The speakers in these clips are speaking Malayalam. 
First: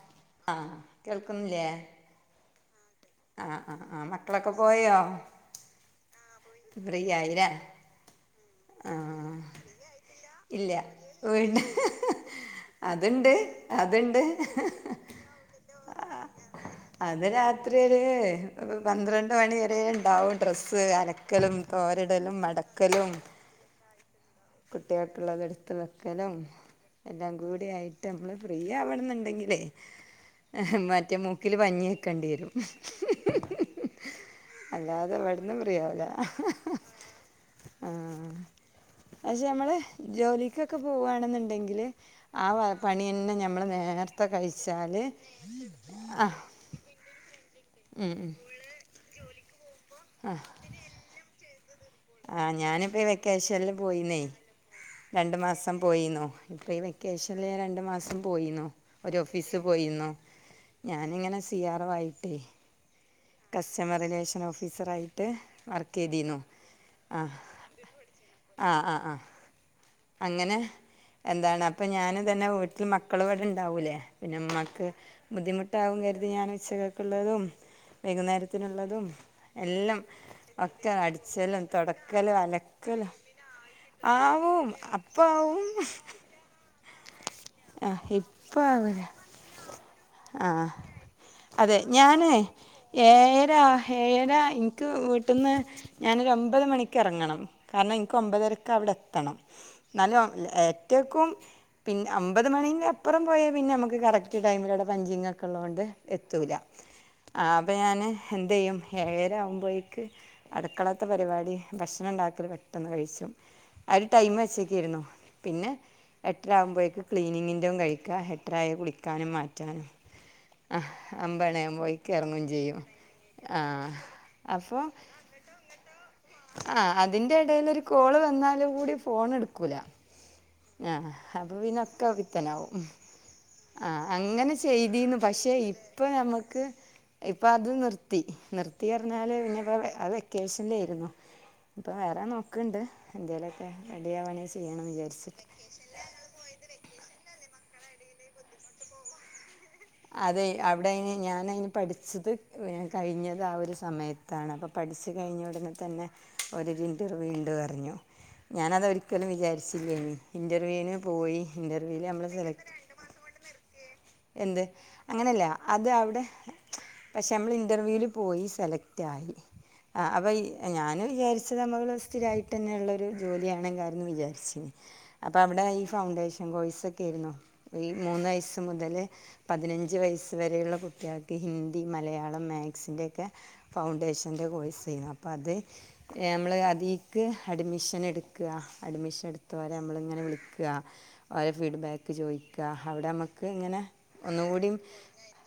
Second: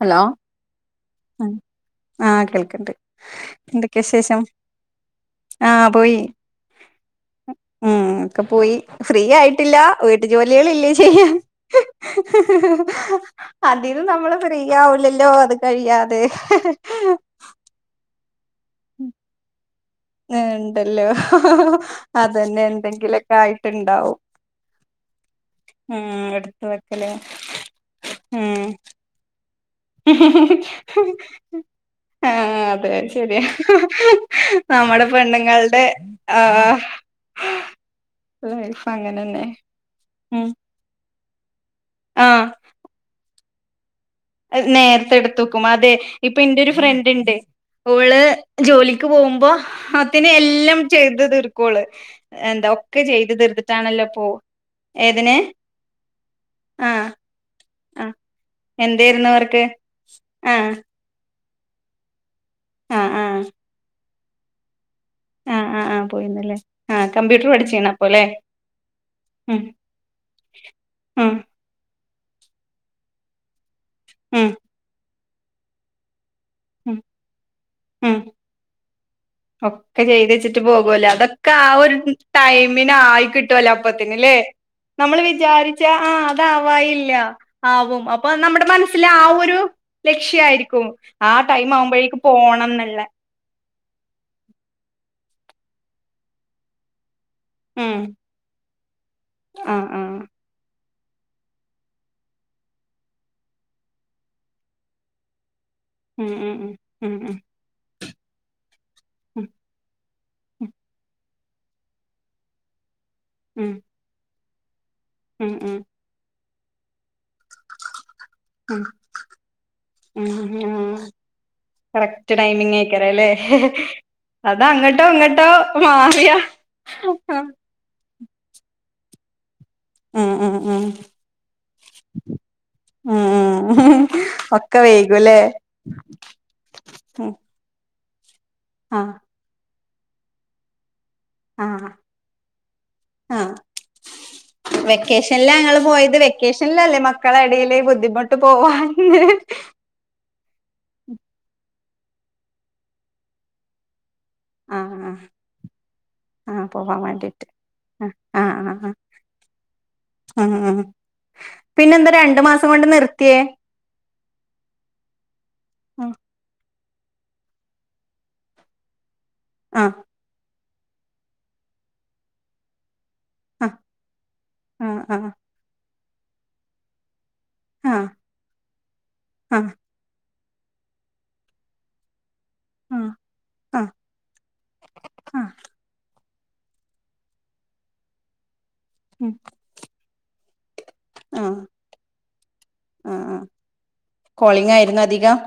ഹലോ ആഹ് കേൾക്കുന്നില്ലേ ആ കേൾക്ണ്ട് ആഹ് ആഹ് എന്തൊക്കെ ആഹ് ശേഷം മക്കളൊക്കെ പോയോ ആഹ് പോയി ഫ്രീ ആയില്ലേ ഉ ഒക്കെ പോയി ഫ്രീ ആഹ് ആയിട്ടില്ല വീട്ടു ഇല്ല ജോലികളല്ലേ ചെയ്യാൻ വീണ്ട അതുണ്ട് അതിം അതുണ്ട് നമ്മള് പ്ര ചെയ്യാവില്ലല്ലോ അത് കഴിയാതെ ത് അത് രാത്രിയരേ പന്ത്രണ്ട് മണിവ ഏ ണ്ടല്ലോ തോരിടലും അതന്നെ മടക്കലും എന്തെങ്കിലൊക്കെ ആയിട്ടുണ് ണ്ടാവു കുട്ടികൾക്കുള്ളത് എടുത്ത് വെക്കലും എടുത്ത് വെക്കല് എല്ലാം കൂടി ആയിട്ട് നമ്മൾ ഫ്രീ ആവണന്നു ണ്ടെങ്കിലെ പഞ്ഞി വെക്കേണ്ടി ആ വരും അതെ ശരിയാ നമ്മുടെ അല്ലാതെ ഇവിടുന്ന് ഫ്രീ പെണ്ണുങ്ങളുടെ ആ ആവൂല ആഹ് [unintelligible] പക്ഷെ അമ്മള് ജോലിക്കൊക്കെ പോക് പോ ആണെന്നുണ്ടങ്കി ഇലെ ആ വ പണിന്നെ ഞ നമ്മള് നേര് എയ് നേരത്തെ എടുത്ത് ക്കും അതെ ആഹ് ഇപ്പൊ എന്റെ ഒരു ഫ്രണ്ട് ണ്ട് ഉം ഒവള് ഉം ജോലിക്ക് പോകുമ്പോ അ ത്തിന് എല്ലാം ചെയ്ത് തി കൂള് ആഹ് എന്താ ഞാനിപ്പോ ഒക്കെ ഈ ചെയ്ത് വെക്കേഷനിൽ തീർതിട്ടാണല്ലോ പോയിന്നേ പോ ഏതിന് രണ്ടു മാസം പോയിന്നു പ്പ ഈ ആഹ് വെക്കേഷനൽ ഞ രണ്ട് ആഹ് മാസം പോയീന്നു ഒരു എന്തേരുന്നു ഓഫിസ് വർക്ക് പോയിന്നു ആഹ് ഞാനിങ്ങനെ സ് സി ആർ വൈ ടി ആഹ് ആഹ് കസ്റ്റമറിലേഷൻ ഓഫീസറായി ആഹ് ആഹ് ആഹ് പോയിന്നല്ലേ ആഹ് കമ്പ്യൂട്ടർ പഠിച്ചേണ അപ്പ അല്ലേ ആഹ് ആഹ് ആഹ് ഉം അങ്ങനെ ഉം എന്താണ് അപ്പോ ഞാന് തന്നെ വീട്ടിൽ മക്കളും ഇവിടെ ഉണ്ടാവൂല പിന്നെ ഉം ഇമ്മാക്ക് ബുദ്ധിമുട്ടാവും കരുതി അത് ഞാൻ ഉം ഉച്ചകൾക്കുള്ളതും ഉം വൈകുന്നേരത്തിനുള്ളതും എല്ലാം ഒക്കെ ചെയ്ത് വെച്ചിട്ട് ഒക്കെ പോകല്ലേ അതൊക്കെ അടിച്ചലും ആ ഒരു തുടക്കലും ടൈമിന് അലക്കലും ആയി കിട്ടുവലേ അപ്പത്തിനല്ലേ ആവും നമ്മൾ അപ്പാവും വിചാരിച്ച ആ അതാവല്ല ആ ആവും അപ്പൊ ഇപ്പം നമ്മുടെ ആവൂല മനസ്സിൽ ആ ഒരു ആഹ് ലക്ഷ്യയിരിക്കും ആ ടൈം അതെ ആവുമ്പോഴേക്ക് പോണംന്നുള്ള ഏയരാ എനിക്ക് വീട്ടിൽന്ന് ഞാനൊരു ഒമ്പത് മണിക്ക് ഇറങ്ങണം കാരണം ഉം എനക്ക് ഒമ്പതര കവിട എത്തണം ആ ആ നല്ല ഒറ്റയ്ക്കും പിന്നെ ഒമ്പത് മണിൻ്റെ അപ്പുറം പോയാൽ പിന്നെ നമുക്ക് കറക്റ്റ് ടൈമിലൂവി പഞ്ചിങ്ങൊക്കെള്ള കെണ്ട് അത് ഉം ഉം എത്തൂല ഉം ഉം ഉം അപ്പൊ ഞാന് എന്ത് ചെയ്യും ഉം ഏമരാകുമ്പോേക്ക് അടുക്കളാത്ത പരിപാടി ഭക്ഷണം ഉണ്ടാക്കല് പെട്ടെന്ന് കഴിച്ചു ഉം അയ്ല് ടൈം വ ച്ചക്കേരുന്നു ഉം പിന്നെ ഉം എട്ട് രാം പോയ്ക്ക് ക്ലീനിങ്ങിൻ്റെയും കഴിക്ക ഹെറ്ററായ കുളിക്കാനും മാ ഉം ഉം ഉം ഉം ഊം കറക്റ്റ് ഇറങ്ങും ടൈമിങ് ചെയ്യും എക്കറെല്ലേ ആ അപ്പോൾ അതങ്ങോട്ടോ ഇങ്ങട്ടോ മാറിയ ആ അതിൻ്റെ ഇടയിലൊരു കോള് വന്നാൽ കൂടി ഫോൺ എടു ക്കൂല ഉം ഉം ഉം ആ അപ്പം പിന്നൊക്കെ പിത്തനാവും ഉം ഉം ആഹ് ഇങ്ങനെ ഒക്കെ ചെയ്തീനു വൈകുല്ലേ പക്ഷെ ഇപ്പൊ ഇപ്പൊ ഞമക്ക് ഉം അത് നിർ ത്തി നിർത്തി ആഹ് അറ്ഞ്ഞാല് പിന്നെപ്പോ അത് വെക്കേഷനിലാരുന്നു ആഹ് ഇപ്പൊ വേറെ നോക്കണ്ട് ആഹ് എന്തേലൊക്കെ റെഡിയവാണെ ചെയ്യണം വിചാരിച്ചിട്ട് വെക്കേഷനിലാ ഞങ്ങള് പോയത് വെക്കേഷനിലല്ലേ മക്കളെ എടയില് ബുദ്ധിമുട്ട് പോവാൻ [unintelligible] അതെ അവിടെയിന് ഞാനയിന് പഠിച്ചത് കഴിഞ്ഞത് ആ ഒരു സമയ കാണാതെ ആഹ് പഠിച്ചു ആഹ് കഴിഞ്ഞ ഉടനെ തന്നെ ആഹ് ഓരു പോവാൻ ഇൻറർവ്യൂ വേണ്ടിട്ട് ഉണ്ട് പറഞ്ഞു ആഹ് ആഹ് ഞാനത് ആഹ് ഒരിക്കലും വിചാരിച്ചില്ലേനി ആഹ് ആഹ് ഇൻറർവ്യൂന് പോയി ഇൻറർവ്യൂൽ പിന്നെന്താ നമ്മൾ രണ്ടു മാസം സെലക്ട് കൊണ്ട് നിർത്തിയേ എന്ത് അങ്ങനെയല്ല അത് അവിടെ പക്ഷെ മ്മള് ഇന്റർവ്യൂൽ പോയി സെലക്ട് ആയി ആഹ് ആ അപയി ഞാനും വിചാരിച്ചത് നമ്മൾ സ്ഥിരമായിട്ട് തന്നെള്ളൊരു ആഹ് ജോലിയാണെങ്കകാരന്ന് വിചാരിച്ചിനി ആഹ് ആഹ് അപ്പ അവിടെ ഇ ഫൗണ്ടേഷൻ കോഴ്സ് ഒക്കെരുന്നു ഈ ആഹ് മൂന്ന്‌ വയസ്സ് മുതല് ആഹ് പതിനഞ്ച് വയ സ് വരെയുള്ള കുട്ടികൾക്ക് ഹിന്ദി മലയാളം ആഹ് മാത്സ്ന്റെയൊക്കെ ആഹ് ഫൗണ്ടേഷന്റെ കോഴ്സേനു അപ്പോ ആഹ് ആഹ് അത് ഞമ്മള് അതീക്ക് അഡ്മിഷൻ എടുക്ക്വ അഡ്മിഷൻ ഉം എടുത്തവരെ നമ്മളിങ്ങനെ വിളിക്കും ആ ഓരേ ആഹ് ഫീഡ്ബാക്ക് ചോദിക്കാ ആഹ് ആഹ് അവിടെമ്മക്ക് ഇങ്ങനെ കോളിംഗ് ഒന്നുകൂടിയും ആയിരുന്നു അധികം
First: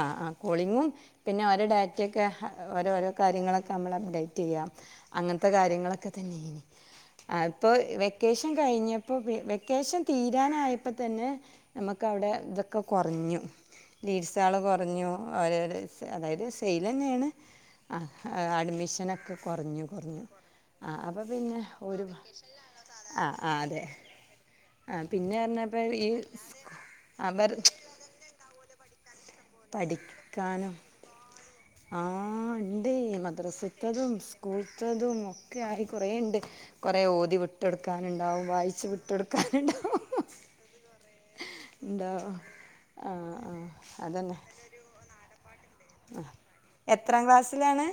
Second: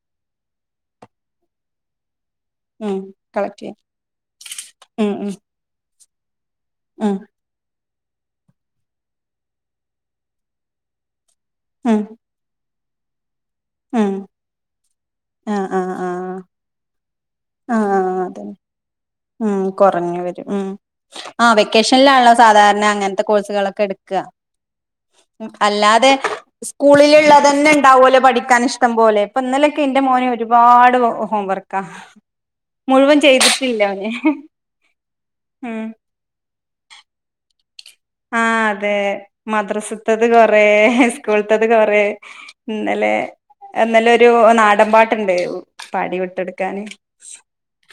ആ ആ കോളിങ്ങും പിന്നെ അവരെ ഡാറ്റക്കെ ക്കെ ഉം ഓരോരോ കളക്ട് കാര്യങ്ങളൊക്കെ ചെയ്യാൻ നമ്മള് അപ്ഡേറ്റെയ്യാം ഉം അങ്ങനത്തെ കാര്യങ്ങളൊക്കെ തന്നെനി ഉം അപ്പൊ വെ വെക്കേഷൻ കഴിഞ്ഞപ്പോ വെക്കേഷൻ തീരാനായപ്പതന്നെ ഉം ഉം നമക്കവിടെ ഇതൊക്കെ ഒക്കെ കൊറഞ്ഞു ഉം ലീഡ്സാള് കൊറഞ്ഞു അതായത് സെയില് തന്നെയാണ് ആ അതെ അഡ്മിഷനൊക്കെ ഉം കുറഞ്ഞു കുറഞ്ഞു കൊറഞ്ഞുവരും ഉം ആ അപ്പോൾ ആ പിന്നെ ഒരു വെക്കേഷലിലാണല്ലോ സാധാരണ അങ്ങനത്തെ ആ ആ കോഴ്സുകളൊക്കെ അതെ എടുക്ക ആ പിന്നെ പറഞ്ഞപ്പോൾ ഈ അല്ലാതെ ആ വെറു സ്കൂളിലുള്ളതന്നെ ഇണ്ടാവോലോ പഠിക്ക ക്കാനിഷ്ടം പോലെ ഇപ്പൊ ഇന്നലൊക്കെ എന്റെ മോന് പഠിക്കാനും ഒരുപാട് ഹോംവർക്ക് ആഹ് എന്തേയി മദ്രസിത്തതും സ്കൂളത്തതും ഒക്കെയായി കുറേ ഇണ്ട് കുറെ ഓതി വിട്ട് ആ അതെ മദ്രസത്തത് കൊറേ, സ്കൂളത്തത് കൊറേ, ഉണ്ടാവും ആ ഇന്നലെ ആ എന്നല്ലൊരു അതന്നെ നാടൻ പാട്ടുണ്ടായിന്നു. പാടി വിട്ടൊടുക്കാന് എത്രാം ക്ലാസ്സിലാണ്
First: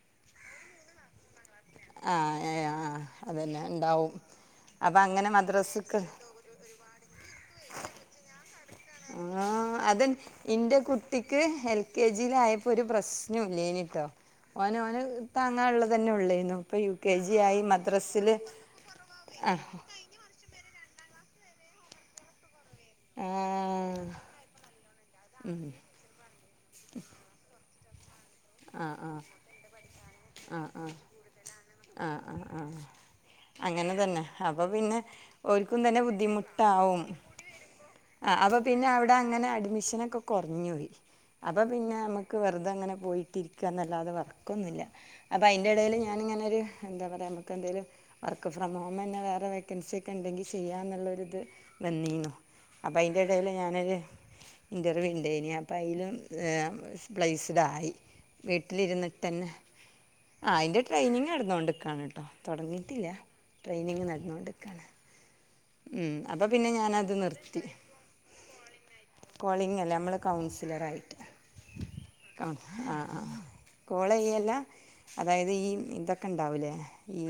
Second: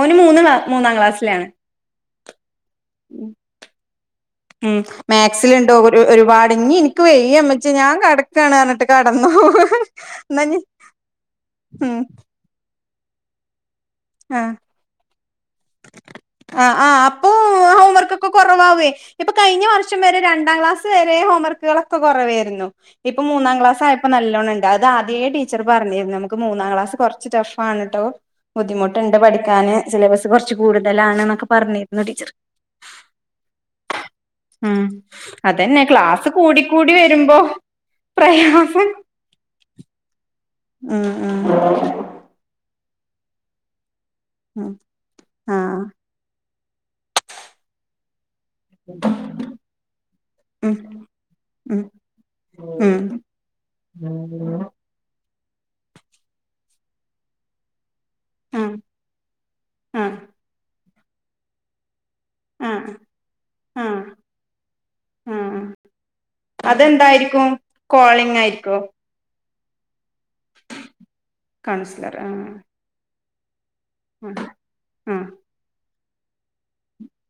ഓന് മൂന്ന് വ മൂന്നാം ക്ലാസ്സിലാണ്. ആ ആ അതന്നെ ഇണ്ടാവും. ഉം മാക്സിലുണ്ട് ഒരുപാട് ഇനി ഇനിക്ക് വയ് യ്യ മ്മച്ചി ഞാൻ കടക്കാണ് കടന്നു ആ അതെ എന്നാ ഇഞ്ഞി ഇന്റെ കുട്ടിക്ക് എൽ ഉം കെ ജിലായപ്പോ ഒരു പ്രശ സ്നുല്ലേന് ത്ത ആഹ് ഓന്ഓന് താങ്ങാള്ളത് തന്നെ ഉള്ളേരുന്നു ആ ഇപ്പോൾ ആ യു കെ അപ്പൊ ജി ആയി ഹോംവർക്ക് ഒക്കെ മദ്രസില് കുറവാവേ ആ സ് വരെ ഹോംവർക്കുകളൊക്കെകൊറവായിരുന്നു. ഇപ്പൊ മൂന്നാം ക്ലാസ് ആഹ് ആയപ്പോ നല്ലോണംണ്ട് അത് ആദ്യേ ടീച്ചർ പറഞ്ഞിരുന്നു നമുക്ക് മൂന്നാം ക്ലാസ് കുറച്ച് ടഫ് പാണട്ടോ ബുദ്ധിമുട്ടുണ്ട് പഠിക്കാന് സിലബസ് കുറച്ച് ആ ആ കൂടുതലാണ് എന്നൊക്കെ പറഞ്ഞിരുന്നു ആ ടീച്ചർ ആ ആ അങ്ങനെ തന്നെ അപ്പൊ ഉം പിന്നെ ഓരിക്കും അതന്നെ തന്നെ ക്ലാസ് കൂടിക്കൂടി ബുദ്ധിമുട്ടാവും വരുമ്പോ ആ അപ്പൊ പിന്നെ പ്രയാസം അവിടെ അങ്ങനെ അഡ്മിഷനൊക്കെ കൊറഞ്ഞോയി ഉം ഉം അപ്പൊ പിന്നെ നമക്ക് വെറുതെ അങ്ങനെ ബോയി ശർണല്ലാതെ വാ ഉം ഇക്കൊന്നുല്ല അപ്പൊ ആ അയിന്റെ എ ടേല് ഞാനിങ്ങനൊരു എന്ത പറയാ മ്മക്ക് എന്തേലും വർക്ക് ഫോം മോ മെന്നെ വേറെ വേക്കൻസി ഒക്കെ ഇണ്ടെങ്കി ഉം ചെയ്യാന്നുള്ളൊരു ഇത് ഉം വന്നീന്നു. അപ്പോ അയിൻ്റെ എടേല് ഞാനൊരു ഇൻറർവ്യൂ ഉണ്ടെയ്ന് അപ്പം അയിലും പ്ലൈസ്ഡായി ഉം വീട്ടിലിരുന്നിട്ട്ന്നെ ആ ആ ആഹ് ഇന്റെ വീട് ട്രയിനിങ്ങടന്നോണ്ട്ക്കാണ് തൊടങ്ങീട്ടില്ല ആ ആ ട്രെയിനിങ്ങ് നടന്നോണ്ട്ക്കാണ് ആ അതെന്തായിരിക്കും കോളിംഗ് ആയിരിക്കോ കോളിംഗ് അല്ലേ മ്മള് കൗൺസിലറായിട്ട് ആഹ് ആഹ് കോളയില്ല ആഹ് അതായത് ഈ ഇതൊക് ക്കെ ഇണ്ടാവുല്ലേ ഈ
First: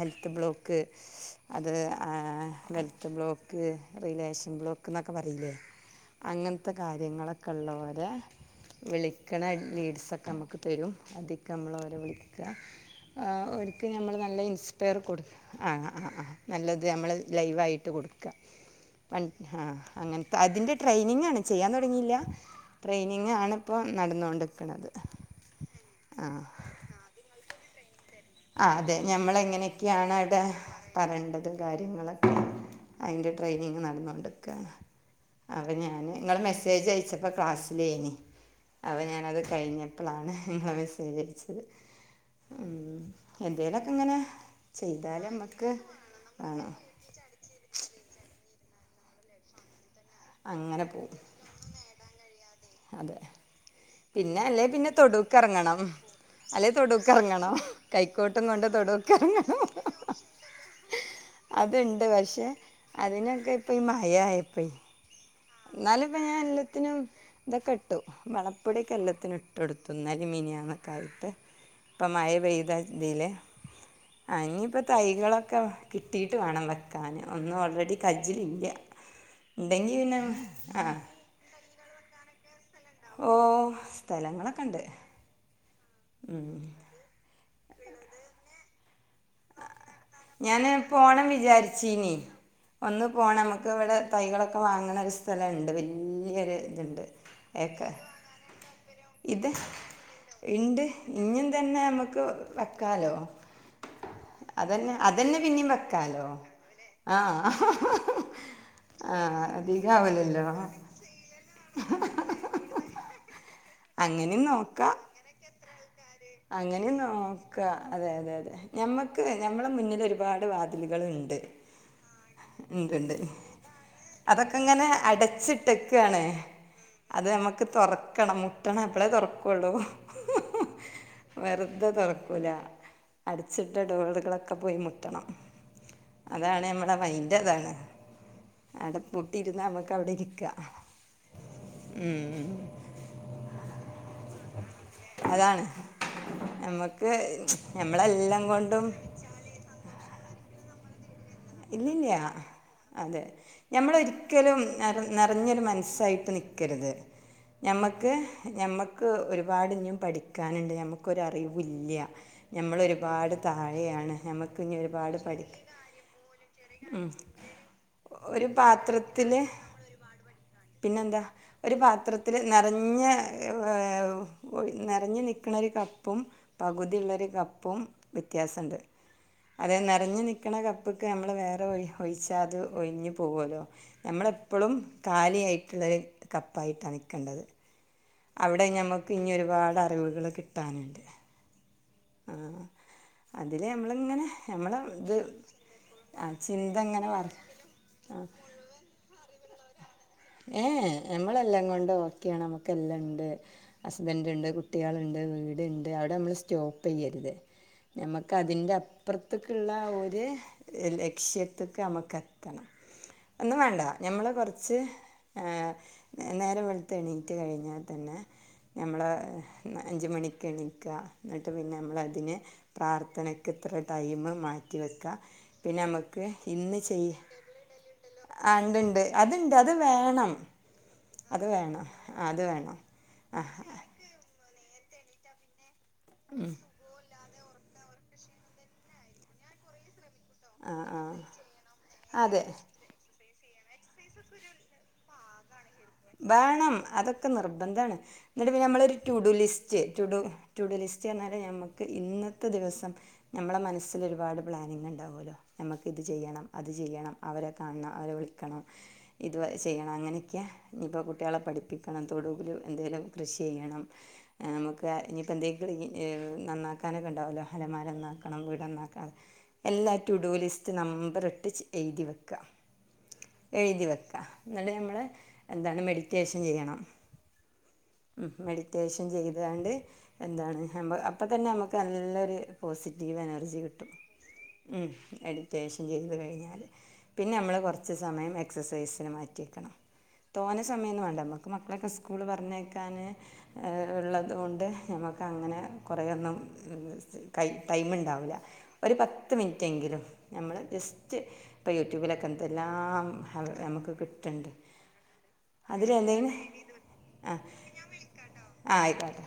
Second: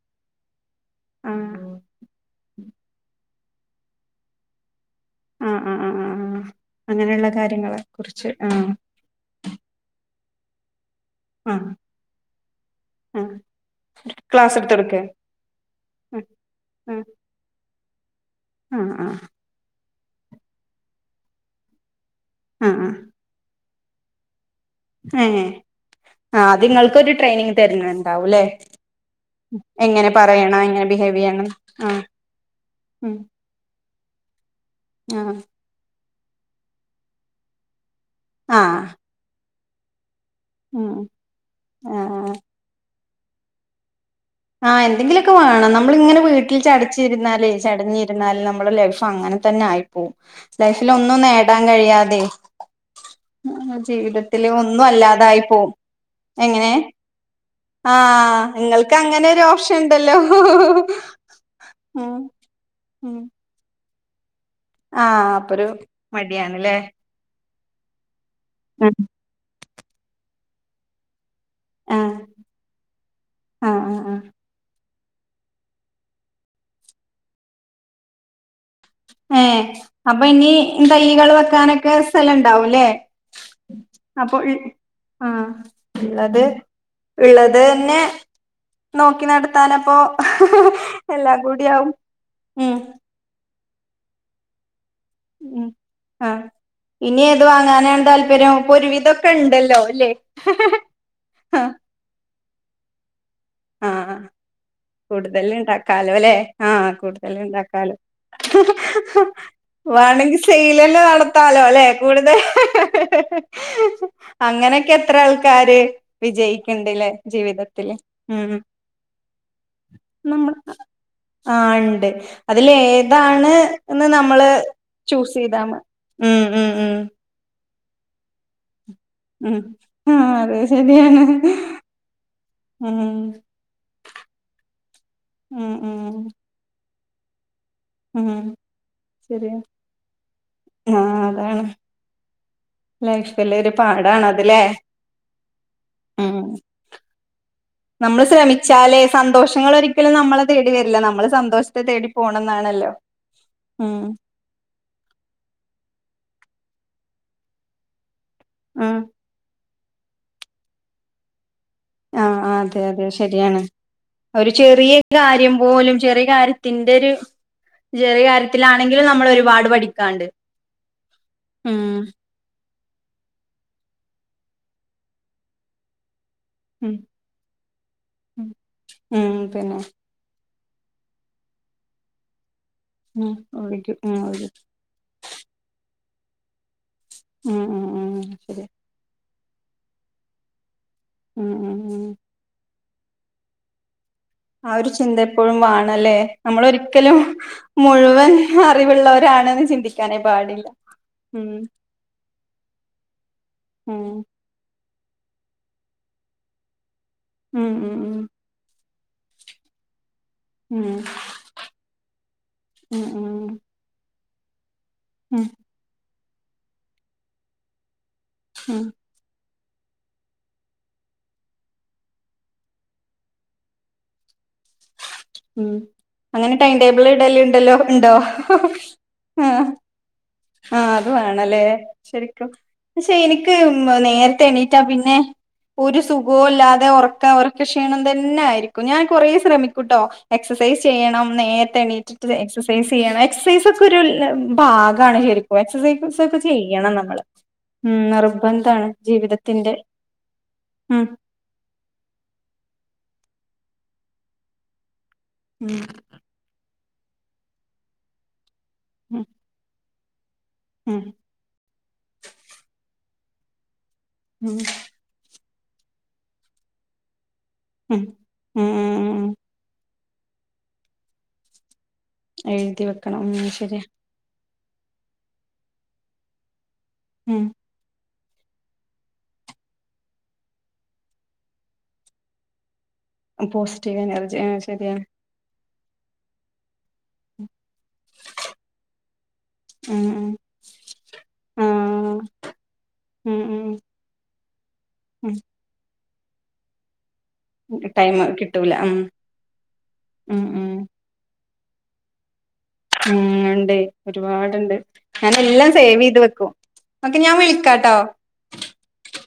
ഹെൽത്ത് ബ്ലോക് ക്ക് ആഹ് അത് ആഹ് ആഹ് ത് ബ്ലോക്ക് റിലേഷൻ ബ്ലോക്ക് ക്ക്ന്നെക്കെ പറീല്ലേ ആഹ് ആഹ് ആഹ് ആഹ് ആഹ് അങ്ങൻത്തെ അങ്ങനെയുള്ള കാര്യങ്ങളൊക്കെ കാര്യങ്ങളെ ഉള്ളോരെ കുറിച്ച് ആഹ് വിളിക്കണ ലീഡ്സൊ നമുക്ക് തരും. അതിക്ക് ആഹ് നമ്മളോരെ വിളിക്ക, ആഹ് ഒരിക്ക് നമ്മള് നല്ല ക്ലാസ് എടുത്ത് ഇൻസ്പെയർ കൊടുക്കെ കൊടു ആഹ് ആഹ് ആഹ് നല്ലത് ആഹ് ഞമ്മളത് ലൈവായിട്ട് കൊടുക് ക്ക ആഹ് ആഹ് പണ്ട് ഹാ അങ്ങൻത്ത അതിൻ്റെ ട്രെയിനിങ്ങാണ് ചെയ്യാൻ തുടങ്ങീല്ല. ട്രെയിനിങ് ആണ്. ഇപ്പോ നടന്നോണ്ട് ഏ ആഹ് അത് ഇങ്ങൾക്കൊരു ട്രെയിനിങ് തരണാന്ന് ആഹ് അതെ ഞമ്മളെങ്ങനെക്കെയാണ് അവ്ടെ പറയണം എങ്ങനെ ബിഹേവ് ചെയ്യണം പറയേണ്ടത് ആഹ് കാര്യങ്ങളൊക്കെ ഉം അയിന്റെ ട്രെയിനിങ് നടന്നോണ്ട്ക് ക്ക ആഹ് അപ്പ ഞാന് ഇങ്ങള് മെസ്സേജ് അയച്ചപ്പ ക്ലാസ്സിലേന് ആഹ് അപ്പോ ഞാനത് കൈഞ്ഞപ്പളാണ് ഉം [unintelligible] സ്വീകരിച്ചത്, ആഹ് മ് എന്തേലൊക്കെങ്ങനെ ആ എന്തെങ്കിലുമൊക്കെ വേണം നമ്മളിങ്ങനെ വീട്ടിൽ വേണം ചടച്ചിരുന്നാലേ ചടഞ്ഞിരുന്നാൽ നമ്മൾ [unintelligible] പ്പ അങ്ങനെ തന്നെ ആയി പോവും അങ്ങനെ ലൈഫിൽ ഒന്നും പോവും നേടാൻ കഴിയാതെ അതെ മ് പിന്നെ ജീവിതത്തില് അല്ലേ ഒന്നും പിന്നെ അല്ലാതായി പോവും, തൊടുക്കെറങ്ങണം എങ്ങനെ അല്ലെ തൊടുക്കെറങ്ങണം ആ കൈക്കോട്ടും കൊണ്ട് നിങ്ങൾ അങ്ങനെരു തൊടുക്കെറങ്ങണം ഓപ്ഷൻ ഉണ്ടല്ലോ. അത്ണ്ട് ഉം പക്ഷേ അതിനൊക്കെ ഇപ്പ ഈ മാ അയായി ആ എന്നാലും ഇപ്പോ ഞാൻ എല്ലാത്തിനും ദ കട്ടു വളപ്പുടെ ആഹ് കല്ലത്തിനു ഇട്ടൊട്ത്തു ഇന്നലിം മിനിയാന്നും ഒക്കെ ആയിട്ട് ഇപ്പ മഴ പെയ്ത ഇതിലേ ആഹ് ആഹ് ആഹ് ആ ഇഞ്ഞിപ്പ തൈ കളൊക്കെ വാ കിട്ടിയീട്ട് വാണം വെക്കാൻ ഒന്നും ഓൾറെഡി കജ്ജ്ലില്ലാ ഏ അപ്പ ഇ നി തൈകൾ വെക്കാനൊക്കെ ക്കാ സല ണ്ടാവും ലെ ഓ അപ്പം ഇൾ സ്ഥലങ്ങളൊക്കെ ഉണ്ട് ആ ഇള്ളത് ഇള്ളത് തന്നെ നോക്കി നട്ത്താനൊ പ്പോ ഞാൻ പോകണം എല്ലാം കൂടി ആവും ഉം ക്ക ഇവടെ തൈ കളൊക്കെ വാങ്ങി ങ്ങളെ ഒര് സ്ഥലം ഉം ഇണ്ട് ആഹ് വല്ല്യയൊര് ഇത്ണ്ട് ഇനി ഏത് ഏക്ക വാങ്ങാനാണ് താല്പര്യം ഇപ്പൊ ഒരുവിധൊക്കെ ഇത് ഉണ്ടല്ലോ അല്ലേ ഇണ്ട് ഇഞ്ഞും ആഹ് തന്നെ ഞമ്മക്ക് വെക്കാലോ അതെന്നെ കൂട്തൽ ഇണ്ടാക്കാലോ ലെ ആ കൂട്തൽ ഇണ്ടാക്കാലോ ആ വേണ്ടങ്കി അധികാവൂലല്ലോ സെയ്ലെന്നെ നടത്താലോ ലെ കൂട്തൽ അങ്ങനെ അങ്ങനെക്കെ നോക്കാം എത്ര ആൾക്കാര് അങ്ങനെ വിജയിക്ക്ണ്ട്ലെ നോക്കാം ജീവിതത്തിൽ അതെ അതെ ഞമ്മക്ക് ഞമ്മളെ മുന്നിൽ ഒരുപാട് നമ്മ വാതിൽ കൾ ഇണ്ട് ആഹ് ഇണ്ട് അതില് ഇണ്ട്ണ്ട് ഏതാണ് എന്ന് നമ്മള് അതൊക്കെ ഇങ്ങനെ ചൂസ് ചെയ്താ മ അടച്ച്ട്ടെക്കാണ് ഉം ഉം ഉം അത് ഞമ്മക്ക് തൊറക്കണം മുട്ടണം അപ്പളേ ഉം തുറക്കുള്ളൂ ആ അതെ ശരിയാ വെറുതെ തൊറക്കൂല അടച്ചിട്ട ഡോറുകളൊക്കെ പോയി മുട്ടണം ഉം ഉം അതാണ് ഞമ്മ ന്നാ മെയ്ന്റ് അതാണ് ഉം ആടെ ശരിയാ പൂട്ടിയിരുന്നാ ഞമ്മക്ക് അയുടെ ഇരിക്കാ ഉം ലെ ഇഷ്ട ഇല്ലൊര് പാടാണ് അത് ലെ അതാണ് ഉം നമുക്ക് നമ്മൾ നമ്മളെല്ലാം കൊണ്ടും ശ്രമിച്ചാല് സന്തോഷങ്ങൾ ഒരിക്കലും നമ്മ ളെ തെടി വെര്ല്ല നമ്മൾ ഇല്ലില്ല അതെ ഞമ്മൾ ഉം ഒരിക്കലും നെര നെറഞ്ഞൊരു മൻസ്സായി ട്ട് നിക്കര്ത് ഞമ്മക്ക് ആഹ് ഞമ്മക്ക് ഒരുപാട് ഇഞ്ഞും പഠിക്കാൻണ്ട് ഞമ്മക്കൊര് അറിവു വും ഇല്ല ആഹ് ഞമ്മൾ അതെ ഒര് അതെ പാട് ശരിയാണ് താഴയാണ് ഒരു ഞമ്മക്ക് ഇഞ് ഒര് പാട് പഠി ത്തിന്റെ ഒര് ചെറിയ കാര്യത്തിലാണെങ്കിലും നമ്മൾ പാത്രത്തില് ഒര് പാട് പഠിക്കാണ്ട് ഉം നെറഞ് നെറഞ്ഞ്നിക്കുണ ഒരു നിൽക്ക്‌ണ കപ്പും ഉം പകുതി ഇള്ള കപ്പും ഉം വ്യത്യാസണ്ട് ഉം അത് പിന്നെ നെറഞ്ഞ് നിൽ കിണകപ്പ് ഒക്കെ നമ്മള് വേറെ വഴി ഒഴിച്ചാ അത് ഒഴിഞ്ഞ് ഉം പോവാേല്ലോ ഒഴുകി ഉം ഒഴുകി നമ്മളെപ്പളും കാലിയായിട്ട്ള്ളത് കപ്പായിട്ടാണ് കണ്ടത് ഉം ഉം ഉം അവിടെ ശരിയാ ഞമ്മക്ക് പിന്നെ ഒരുപാട് അറിവുകള് കിട്ടാനുണ്ട് ഉം ഉം ഉം ആഹ് അതില് നമ്മളിങ്ങനെ ആഹ് നമ്മളെ ഒരു ഇത് ചിന്ത എപ്പഴും വാണല്ലേ ആ ചിന്ത ഇങ്ങനെ നമ്മളൊരിക്കലും വർ മുഴുവൻ അറിവുള്ളവരാണെന്ന് ചിന്തി ഏഹ് ഞമ്മളെല്ലാം കൊണ്ട് ഓക്കെയാണ് നമ്മുക്ക് എല്ലാം ഇണ്ട് ഉം ഹസ്ബൻറ് ഇണ്ട് കുട്ട് കുട്ട്യാള്ണ്ട് വീട്ണ്ട് അവിടെ നമ്മള് സ്റ്റോപ്പ് തെയ്യരുത് ഉം ഉം ഉം നമുക്ക് അതിൻ്റെ അപ്പർത്ത്ക്ക്‌ള്ള ഒരു ഉം ലക്ഷ്യത്ത്ക്ക് നമ്മക്ക് എത്തണം ഉം ഉം ഒന്നും വേണ്ട ഞമ്മള് കൊറ്ച്ച് ഉം ആഹ് ഞാ നേരം വെളുത്ത് എണീറ്റ് കഴിഞ്ഞാ തന്നെ ഉം നമ്മളെ ന അഞ്ച് മണിക്ക് എണീക്ക എന്നിട്ട് പിന്നെ നമ്മളതിനെ പ്രാർത്ഥനക്ക് ഇത്ര ടൈമ് മാറ്റ മാറ്റി വെക്കാ ഉം പിന്നെ നമ്മക്ക് അങ്ങനെ ടൈം ഇന്ന് ടേബിൾ ചെയ്യ് ഇടലുണ്ടല്ലോ ഉണ്ടോ ആ ഇണ്ട് ഇണ്ട് അത് ഇ ടണം. ആഹ് അതുവേണോല്ലേ അത് ശരിക്കും വേണം പക്ഷേ ആ എനിക്ക് നേരത്തെ എണീ റ്റാ പിന്നെ ഒരു സുഖവും ഇല്ലാതെ ഉറ ക്കാ ഉറക്കക്ഷീണം തന്നെ ആയിരിക്കും ഞാൻ കൊറേ ശ്രമിക്കൂട്ടോ ആ എക്സസൈസ് ആ ചെയ്യണം നേരെത്തെ എണീറ്റിട്ട് അതെ എക്സസൈസ് ചെയ്യണ എക്സസൈസ് ഒക്കെ ഒരു ഭാ ഗാണ് ശെരി വേണം അതൊക്കെ നിർബന്ധണ് ഉം എന്നിട്ട് നിർബന്ധാണ് നമ്മളൊരു റ്റു ടു ജീവിതത്തിന്റെ ലിസ്റ്റ് റ്റു ടു ഉം ലിസ്റ്റ് പറഞ്ഞാല് നമ്മക്ക് ഇന്നത്തെ ദിവസം നമ്മളെ മനസ്സിൽ ഒരുപാട് പ്ലാനിംഗ് ഉണ്ടാവും ഉം നമ്മക്ക് ഇത് ചെയ്യണം അത് അത് ചെയ്യണം അവരെ കാണണം അവരെ വിളിക്കണം ഉം ഇത് ചെയ്യണം അങ്ങനൊക്കാ ഉം ഇപ്പോൾ കുട്ടികളെ പഠിപ്പിക്കും കണം തോടുലും എന്തേങ്കിലും കൃഷി ചെയ്യണം ആ ഉം നമുക്ക് ഇനിയിപ്പോ എന്ത ക്ലീൻ നന്നാക്കാനൊക്കെ ഉണ്ടാവുല്ലോ അമലമാര ഉം ന്നാക്കണം ഉം വീടെന്നാക്കണം ഉം എല്ലാ റ്റുടു ലിസ്റ്റ് നമ്പറിട്ട് ചേ എഴുതി വെക്ക എഴുതി വെക്കണം ഉം ശരിയാ എഴുതി വെക്ക ന്നിട്ട് നമ്മളെ എന്താണ് മെഡിറ്റേഷൻ ചെയ്യണം ഉം മെഡിറ്റേഷൻ ചെയ്താണ്ട് എന്താണ് അപ്പൊ തന്നെ നമുക്ക് നല്ലൊരു പോസിറ്റീ റ്റി വന്നർജി കിട്ടും പോസിറ്റീവ് എനർജി ആ മം ശരിയാണ് അത്യാവശ്യം ചെയ്തു കഴിഞ്ഞാൽ പിന്നെ നമ്മൾ പൊറത്ത് കുറച്ച് സമയം എക്സസൈസിന് മാറ്റിവ വെക്കണം ഉം ഉം തോന്ന സമയൊന്നും വേണ്ട നമുക്ക് ആ മക്കളൊക്കെ സ്കൂള് പറഞ്ഞയക്കാൻ ഉം ഉം ഉള്ളതുകൊണ്ട് കൊണ്ട് നമ്മക്ക് ഉം അങ്ങനെ കുറേയൊന്നും കൈ ടൈമ ടൈമ് ഉണ്ടാവില്ല കിട്ടൂല ഒരു ഉം പത്ത് മിനിറ്റെങ്കിലും ഉം നമ്മൾ ഉം ജസ്റ്റ് ഇപ്പ യൂട്യൂബിലക്കെ എന്താ ഇതെല്ലാം ഉം ഉണ്ട് നമുക്ക് കിട്ടണ്ട് ഒരുപാടുണ്ട് ഞാൻ എല്ലാം സേവ് ചെയ്ത് വെക്കും ഒക്കെ ഞാൻ വിളിക്കാട്ടോ ആ ആയിക്കോട്ടെ